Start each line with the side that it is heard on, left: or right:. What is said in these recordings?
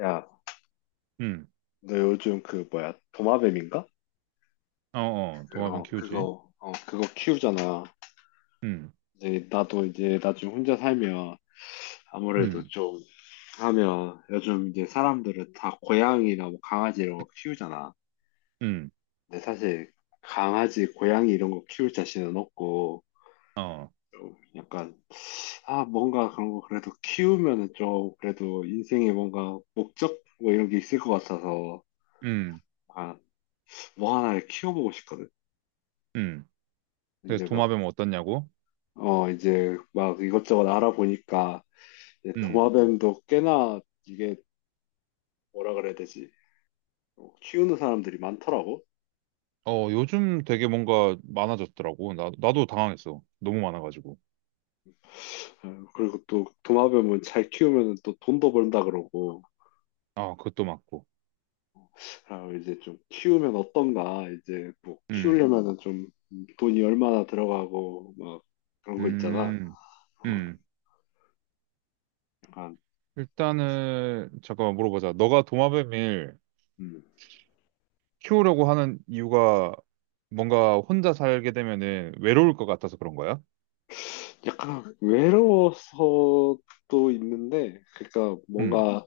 left: 야,
right: 음,
left: 너 요즘 그 뭐야 도마뱀인가?
right: 어, 어, 도마뱀
left: 그거
right: 키우지.
left: 그거 어 그거 키우잖아.
right: 음,
left: 이제 나도 이제 나중에 혼자 살면 아무래도
right: 음,
left: 좀 하면 요즘 이제 사람들은 다 고양이나 뭐 강아지 이런 거 키우잖아.
right: 음,
left: 근데 사실 강아지, 고양이 이런 거 키울 자신은 없고
right: 어,
left: 좀 약간 아 뭔가 그런 거 그래도 키우면은 좀 그래도 인생에 뭔가 목적 뭐 이런 게 있을 것 같아서
right: 음,
left: 아 뭐 하나를 키워보고 싶거든.
right: 음. 그래서
left: 이제 막
right: 도마뱀 어떻냐고?
left: 이제 막 이것저것 알아보니까 이제
right: 음,
left: 도마뱀도 꽤나 이게 뭐라 그래야 되지? 키우는 사람들이 많더라고.
right: 어, 요즘 되게 뭔가 많아졌더라고. 나도 당황했어. 너무 많아가지고.
left: 어, 그리고 또 도마뱀은 잘 키우면 또 돈도 번다 그러고.
right: 아, 그것도 맞고.
left: 아, 이제 좀 키우면 어떤가? 이제 뭐
right: 음,
left: 키우려면은 좀 돈이 얼마나 들어가고 막 그런 거 있잖아.
right: 음,
left: 어,
right: 음.
left: 약간
right: 일단은, 잠깐만 물어보자. 너가 도마뱀을
left: 음,
right: 키우려고 하는 이유가 뭔가 혼자 살게 되면은 외로울 것 같아서 그런 거야?
left: 약간 외로워서 도 있는데, 그러니까
right: 음,
left: 뭔가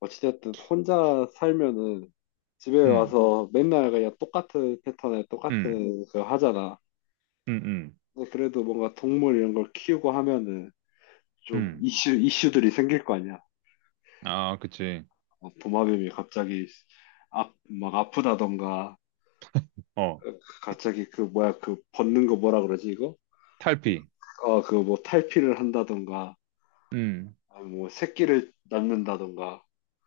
left: 어찌됐든 혼자 살면은 집에
right: 음,
left: 와서 맨날 그냥 똑같은 패턴에
right: 음,
left: 똑같은 그 하잖아.
right: 음, 음,
left: 근데 그래도 뭔가 동물 이런 걸 키우고 하면은 좀
right: 음.
left: 이슈들이 생길 거 아니야.
right: 아, 그치.
left: 도마뱀이 갑자기 아, 막 아프다던가
right: 어.
left: 갑자기 그 뭐야 그 벗는 거 뭐라 그러지 이거?
right: 탈피.
left: 그 뭐 탈피를 한다던가
right: 음,
left: 아, 뭐 새끼를 낳는다던가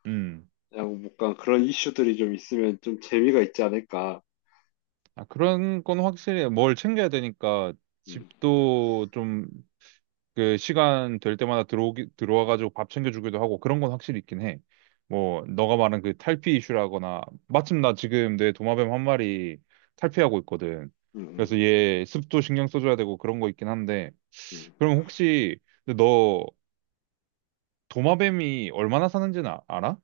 right: 음.
left: 그냥 뭔가 그런 이슈들이 좀 있으면 좀 재미가 있지 않을까.
right: 아, 그런 건 확실히 뭘 챙겨야 되니까
left: 음,
right: 집도 좀 그 시간 될 때마다 들어오기, 들어와가지고 밥 챙겨주기도 하고 그런 건 확실히 있긴 해. 뭐, 너가 말한 그 탈피 이슈라거나 마침 나 지금 내 도마뱀 한 마리 탈피하고 있거든.
left: 음, 음,
right: 그래서 얘 습도 신경 써줘야 되고 그런 거 있긴 한데
left: 음.
right: 그럼 혹시 근데 너 도마뱀이 얼마나 사는지는 알아?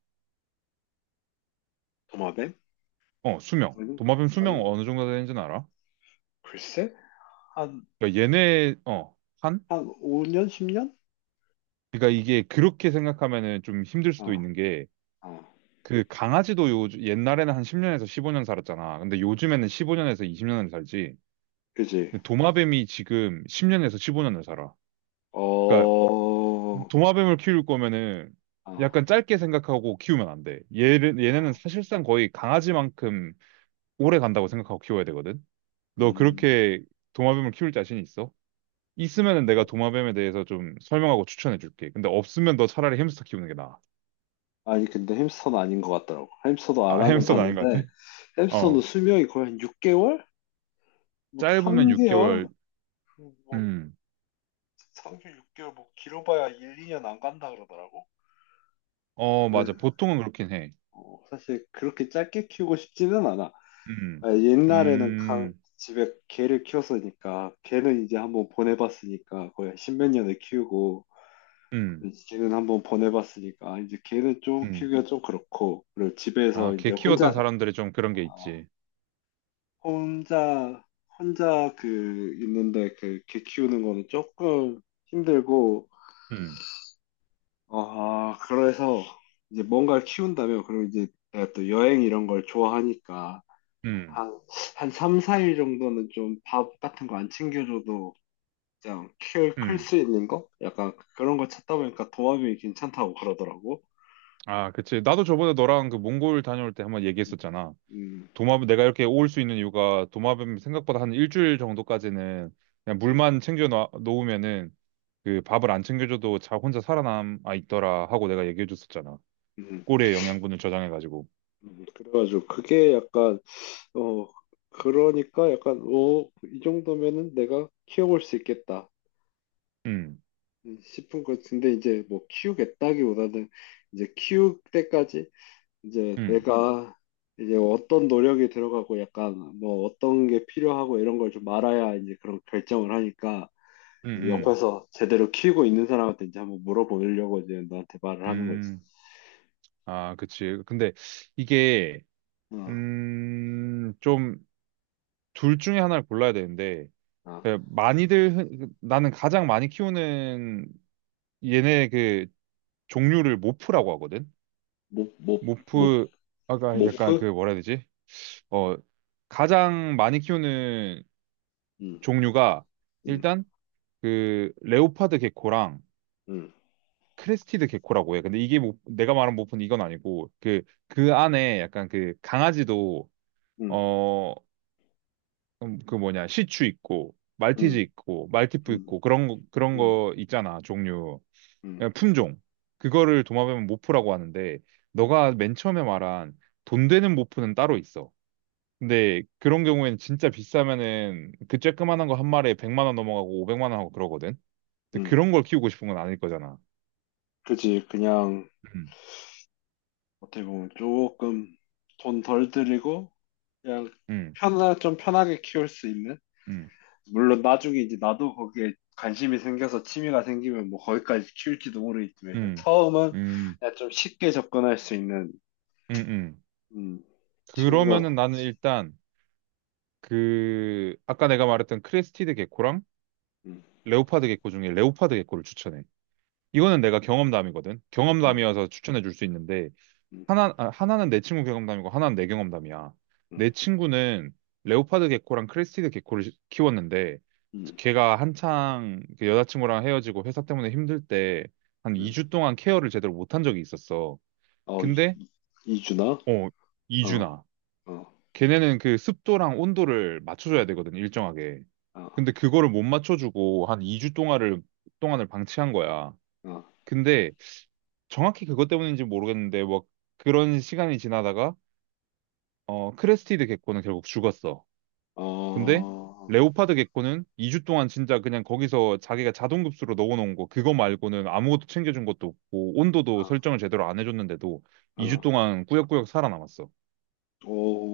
left: 도마뱀?
right: 어, 수명.
left: 아니,
right: 도마뱀 수명
left: 아니,
right: 어느 정도 되는지는 알아?
left: 글쎄? 한,
right: 그러니까 얘네, 어. 한?
left: 한 5년, 10년?
right: 그러니까 이게 그렇게 생각하면은 좀 힘들 수도
left: 아
right: 있는 게
left: 아,
right: 그 강아지도 요 옛날에는 한 10년에서 15년 살았잖아. 근데 요즘에는 15년에서 20년을 살지.
left: 그지.
right: 근데 도마뱀이 지금 10년에서 15년을 살아. 그러니까
left: 어,
right: 도마뱀을 키울 거면은
left: 아
right: 약간 짧게 생각하고 키우면 안 돼. 얘를 얘네는
left: 아
right: 사실상 거의 강아지만큼 오래 간다고 생각하고 키워야 되거든. 너
left: 음.
right: 그렇게 도마뱀을 키울 자신 있어? 있으면은 내가 도마뱀에 대해서 좀 설명하고 추천해 줄게. 근데 없으면 너 차라리 햄스터 키우는 게 나아.
left: 아니, 근데 햄스터는 아닌 것 같더라고. 햄스터도
right: 아,
left: 알아는 그래요?
right: 햄스터는 아닌 것
left: 봤는데,
right: 같아.
left: 햄스터는
right: 어,
left: 수명이 거의 한 6개월? 막
right: 짧으면
left: 3개월?
right: 6개월.
left: 뭐,
right: 음.
left: 3개월, 6개월, 뭐, 길어봐야 1, 2년 안 간다 그러더라고.
right: 어,
left: 네.
right: 맞아. 보통은 그렇긴 해.
left: 사실 그렇게 짧게 키우고 싶지는 않아.
right: 음.
left: 아, 옛날에는
right: 음.
left: 집에 개를 키웠으니까 개는 이제 한번 보내봤으니까 거의 십몇 년을 키우고
right: 음.
left: 이제 개는 한번 보내봤으니까 이제 개는 좀
right: 음.
left: 키우기가 좀 그렇고 그리고 집에서
right: 아, 개
left: 이제
right: 키웠던
left: 혼자
right: 사람들이 좀 그런
left: 아,
right: 게 있지.
left: 혼자 혼자 그 있는데 그 개 키우는 거는 조금 힘들고
right: 음.
left: 아 그래서 이제 뭔가를 키운다면 그리고 이제 내가 또 여행 이런 걸 좋아하니까
right: 음.
left: 한 한 3, 4일 정도는 좀 밥 같은 거 안 챙겨줘도 그냥
right: 음.
left: 클수 있는 거? 약간 그런 거 찾다 보니까 도마뱀이 괜찮다고 그러더라고.
right: 아, 그치. 나도 저번에 너랑 그 몽골 다녀올 때 한번 얘기했었잖아.
left: 음,
right: 도마뱀 내가 이렇게 올 수 있는 이유가 도마뱀 생각보다 한 일주일 정도까지는 그냥
left: 음,
right: 물만 챙겨 놓으면은 그 밥을 안 챙겨줘도 자 혼자 살아남아 있더라 하고 내가 얘기해줬었잖아.
left: 음,
right: 꼬리에 영양분을 저장해가지고.
left: 그래가지고 그게 약간 어 그러니까 약간 오, 이 정도면은 내가 키워볼 수 있겠다
right: 음.
left: 싶은 거 근데 이제 뭐 키우겠다기보다는 이제 키울 때까지 이제
right: 음.
left: 내가 이제 어떤 노력이 들어가고 약간 뭐 어떤 게 필요하고 이런 걸 좀 알아야 이제 그런 결정을 하니까
right: 음.
left: 이제
right: 음.
left: 옆에서 제대로 키우고 있는 사람한테 이제 한번 물어보려고 이제 너한테 말을 하는 거지.
right: 음, 아, 그치. 근데 이게,
left: 어,
right: 좀, 둘 중에 하나를 골라야 되는데,
left: 아,
right: 그 많이들, 그 나는 가장 많이 키우는 얘네 그 종류를 모프라고 하거든?
left: 모, 모, 모,
right: 모프, 아까 약간 그
left: 모프?
right: 뭐라 해야 되지? 어, 가장 많이 키우는
left: 응,
right: 종류가
left: 응,
right: 일단 그 레오파드 개코랑
left: 응,
right: 크레스티드 개코라고 해. 근데 이게 모, 내가 말한 모프는 이건 아니고, 그, 그 안에 약간 그 강아지도
left: 응,
right: 어, 그 뭐냐 시추 있고 말티즈
left: 응,
right: 있고 말티푸
left: 응,
right: 있고 그런 거, 그런
left: 응,
right: 거 있잖아 종류
left: 응,
right: 그냥 품종 그거를 도마뱀은 모프라고 하는데 너가 맨 처음에 말한 돈 되는 모프는 따로 있어. 근데 그런 경우에는 진짜 비싸면은 그 쬐끄만한 거 한 마리에 100만 원 넘어가고 500만 원 하고 그러거든. 근데
left: 응.
right: 그런 걸 키우고 싶은 건 아닐 거잖아.
left: 그지, 그냥,
right: 음,
left: 어떻게 보면 조금 돈 덜 들이고, 그냥
right: 음,
left: 좀 편하게 키울 수 있는?
right: 음,
left: 물론 나중에 이제 나도 거기에 관심이 생겨서 취미가 생기면 뭐 거기까지 키울지도 모르겠지만, 일단
right: 음,
left: 처음은
right: 음,
left: 그냥 좀 쉽게 접근할 수 있는
right: 음, 음.
left: 음, 친구가,
right: 그러면은 나는 일단 그 아까 내가 말했던 크레스티드 개코랑
left: 음,
right: 레오파드 개코 중에 레오파드 개코를 추천해. 이거는 내가 경험담이거든.
left: 음,
right: 경험담이어서 추천해 줄 수 있는데
left: 음,
right: 하나 아, 하나는 내 친구 경험담이고 하나는 내 경험담이야.
left: 음,
right: 내 친구는 레오파드 개코랑 크레스티드 개코를 키웠는데
left: 음,
right: 걔가 한창 그 여자친구랑 헤어지고 회사 때문에 힘들 때 한
left: 음.
right: 2주 동안 케어를 제대로 못한 적이 있었어.
left: 어,
right: 근데
left: 이준아?
right: 어
left: 어,
right: 2주나
left: 어,
right: 걔네는 그 습도랑 온도를 맞춰줘야 되거든 일정하게.
left: 어,
right: 근데 그거를 못 맞춰주고 한 2주 동안을 방치한 거야.
left: 어,
right: 근데 정확히 그것 때문인지 모르겠는데 뭐 그런 시간이 지나다가 크레스티드 개코는 결국 죽었어.
left: 어,
right: 근데
left: 어,
right: 레오파드 개코는 2주 동안 진짜 그냥 거기서 자기가 자동급수로 넣어놓은 거 그거 말고는 아무것도 챙겨준 것도 없고 온도도
left: 어,
right: 설정을 제대로 안 해줬는데도 2주
left: 어,
right: 동안 꾸역꾸역 살아남았어.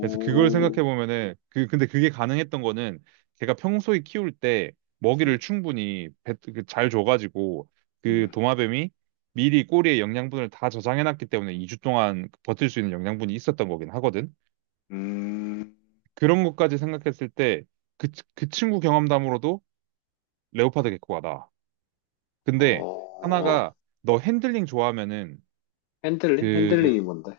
right: 그래서 그걸 생각해 보면은 그 근데 그게 가능했던 거는 걔가 평소에 키울 때 먹이를
left: 음,
right: 충분히 그잘 줘가지고 그
left: 음,
right: 도마뱀이 미리 꼬리에 영양분을 다 저장해 놨기 때문에 2주 동안 버틸 수 있는 영양분이 있었던 거긴 하거든.
left: 음,
right: 그런 것까지 생각했을 때 그 그 친구 경험담으로도 레오파드 개코가 나.
left: 어,
right: 근데
left: 어.
right: 하나가 너 핸들링 좋아하면은
left: 핸들링?
right: 그
left: 핸들링이 뭔데?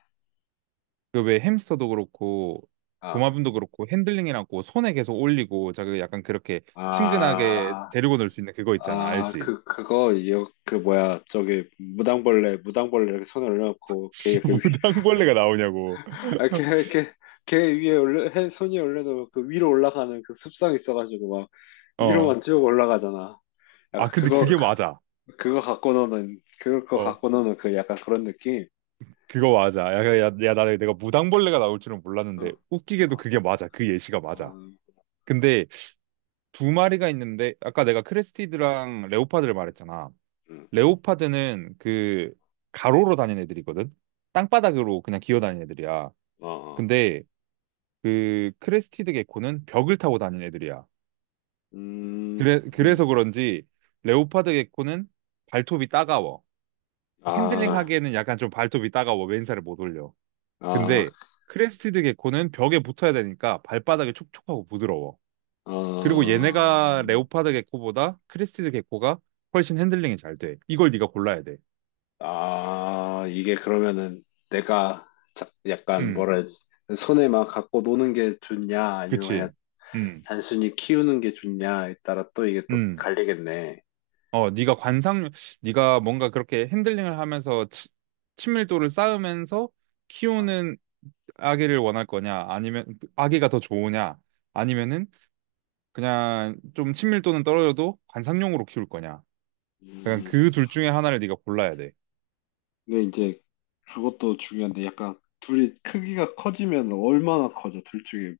right: 그 왜 햄스터도 그렇고
left: 아,
right: 도마뱀도 그렇고 핸들링이라고 손에 계속 올리고 자그 약간 그렇게 친근하게
left: 아,
right: 데리고 놀 수 있는 그거 있잖아
left: 아,
right: 알지?
left: 그거, 그, 뭐야, 저기, 무당벌레, 무당벌레 이렇게 손을 올고걔 이렇게
right: 무당벌레가 나오냐고
left: 아, 걔 위에 올려, 해, 손이 올려도 그 위로 올라가는 그 습성 있어가지고 막
right: 어
left: 위로만 쭉 올라가잖아. 약간
right: 근데 그게 맞아
left: 그거 갖고 노는, 그거
right: 어
left: 갖고 노는 그 약간 그런 느낌?
right: 그거 맞아 야야야 나 내가 무당벌레가 나올 줄은
left: 응.
right: 몰랐는데 웃기게도
left: 아,
right: 그게 맞아 그 예시가 맞아
left: 음,
right: 근데 두 마리가 있는데 아까 내가 크레스티드랑 레오파드를 말했잖아
left: 음,
right: 레오파드는 그 가로로 다니는 애들이거든 땅바닥으로 그냥 기어다니는 애들이야
left: 어, 어.
right: 근데 그 크레스티드 개코는 벽을 타고 다니는 애들이야.
left: 음,
right: 그래,
left: 음.
right: 그래서 그런지 레오파드 개코는 발톱이 따가워. 핸들링
left: 아,
right: 하기에는 약간 좀 발톱이 따가워. 왼살을 못 올려.
left: 아,
right: 근데 크레스티드 개코는 벽에 붙어야 되니까 발바닥이 촉촉하고 부드러워. 그리고
left: 어,
right: 얘네가 레오파드 개코보다 크레스티드 개코가 훨씬 핸들링이 잘 돼. 이걸 네가 골라야 돼.
left: 아, 이게 그러면은 내가 약간
right: 음,
left: 뭐라 해야지, 손에 막 갖고 노는 게 좋냐, 아니면 그냥
right: 그치. 음,
left: 단순히 키우는 게 좋냐에 따라 또 이게 또
right: 음.
left: 갈리겠네.
right: 어, 네가 관상, 네가 뭔가 그렇게 핸들링을 하면서 친밀도를 쌓으면서
left: 아,
right: 키우는 아기를 원할 거냐, 아니면 아기가 더 좋으냐, 아니면은 그냥 좀 친밀도는 떨어져도 관상용으로 키울 거냐. 그냥
left: 음,
right: 그 둘 중에 하나를 네가 골라야 돼.
left: 근데 이제 그것도 중요한데 약간 둘이 크기가 커지면 얼마나 커져? 둘 중에서.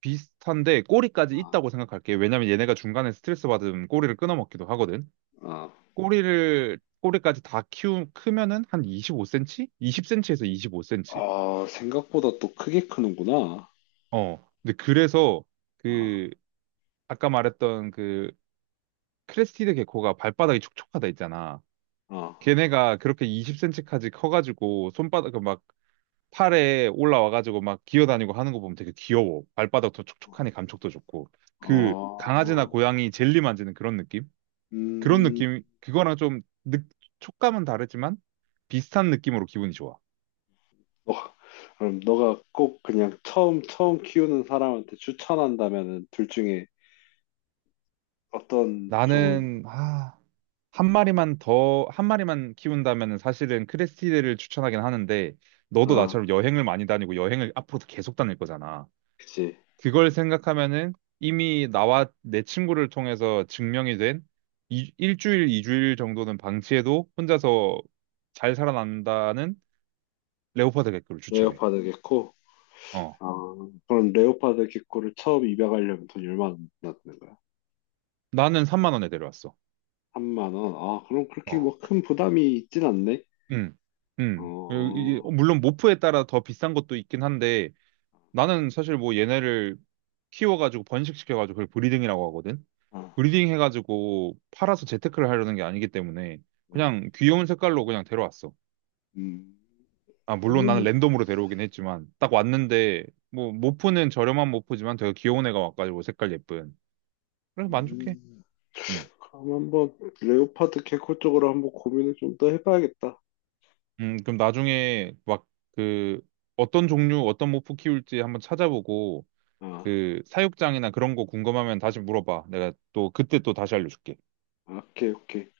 right: 비슷한데 꼬리까지
left: 아,
right: 있다고 생각할게. 왜냐면 얘네가 중간에 스트레스 받으면 꼬리를 끊어먹기도 하거든.
left: 아,
right: 꼬리를 꼬리까지 다 키우 크면은 한 25cm? 20cm에서 25cm.
left: 아, 생각보다 또 크게 크는구나.
right: 어. 근데 그래서
left: 아,
right: 그 아까 말했던 그 크레스티드 개코가 발바닥이 촉촉하다 있잖아.
left: 아,
right: 걔네가 그렇게 20cm까지 커가지고 손바닥 그 막 팔에 올라와가지고 막 기어다니고 하는 거 보면 되게 귀여워. 발바닥도 촉촉하니 감촉도 좋고.
left: 아,
right: 그 강아지나 고양이 젤리 만지는 그런 느낌? 그런
left: 음,
right: 느낌, 그거랑 좀 느, 촉감은 다르지만 비슷한 느낌으로 기분이 좋아.
left: 너가, 그럼 너가 꼭 그냥 처음 키우는 사람한테 추천한다면은 둘 중에 어떤 종을,
right: 나는, 아, 한 마리만 키운다면 사실은 크레스티드를 추천하긴 하는데, 너도
left: 아,
right: 나처럼 여행을 많이 다니고 여행을 앞으로도 계속 다닐 거잖아.
left: 그치.
right: 그걸 생각하면은 이미 나와 내 친구를 통해서 증명이 된 일주일, 이주일 정도는 방치해도 혼자서 잘 살아난다는 레오파드 개크를 추천해.
left: 레오파드겠고,
right: 어.
left: 아, 그럼 레오파드 개코를 처음 입양하려면 돈이 얼마나 드는 거야?
right: 나는 3만 원에 데려왔어.
left: 3만 원. 아, 그럼 그렇게
right: 어.
left: 뭐 큰 부담이 있진 않네.
right: 음. 음.
left: 어,
right: 물론 모프에 따라 더 비싼 것도 있긴 한데, 나는 사실 뭐 얘네를 키워가지고 번식시켜가지고 그걸 브리딩이라고 하거든.
left: 아,
right: 브리딩 해가지고 팔아서 재테크를 하려는 게 아니기 때문에
left: 음,
right: 그냥 귀여운 색깔로 그냥 데려왔어.
left: 음.
right: 아, 물론 나는
left: 그러면,
right: 랜덤으로 데려오긴 했지만 딱 왔는데 뭐 모프는 저렴한 모프지만 되게 귀여운 애가 와가지고 색깔 예쁜. 그래서 만족해.
left: 음,
right: 음.
left: 그럼 한번 레오파드 개코 쪽으로 한번 고민을 좀 더 해봐야겠다.
right: 그럼 나중에 막 그 어떤 종류, 어떤 모프 키울지 한번 찾아보고
left: 아,
right: 그 사육장이나 그런 거 궁금하면 다시 물어봐. 내가 또 그때 또 다시 알려줄게.
left: 오케이, 오케이.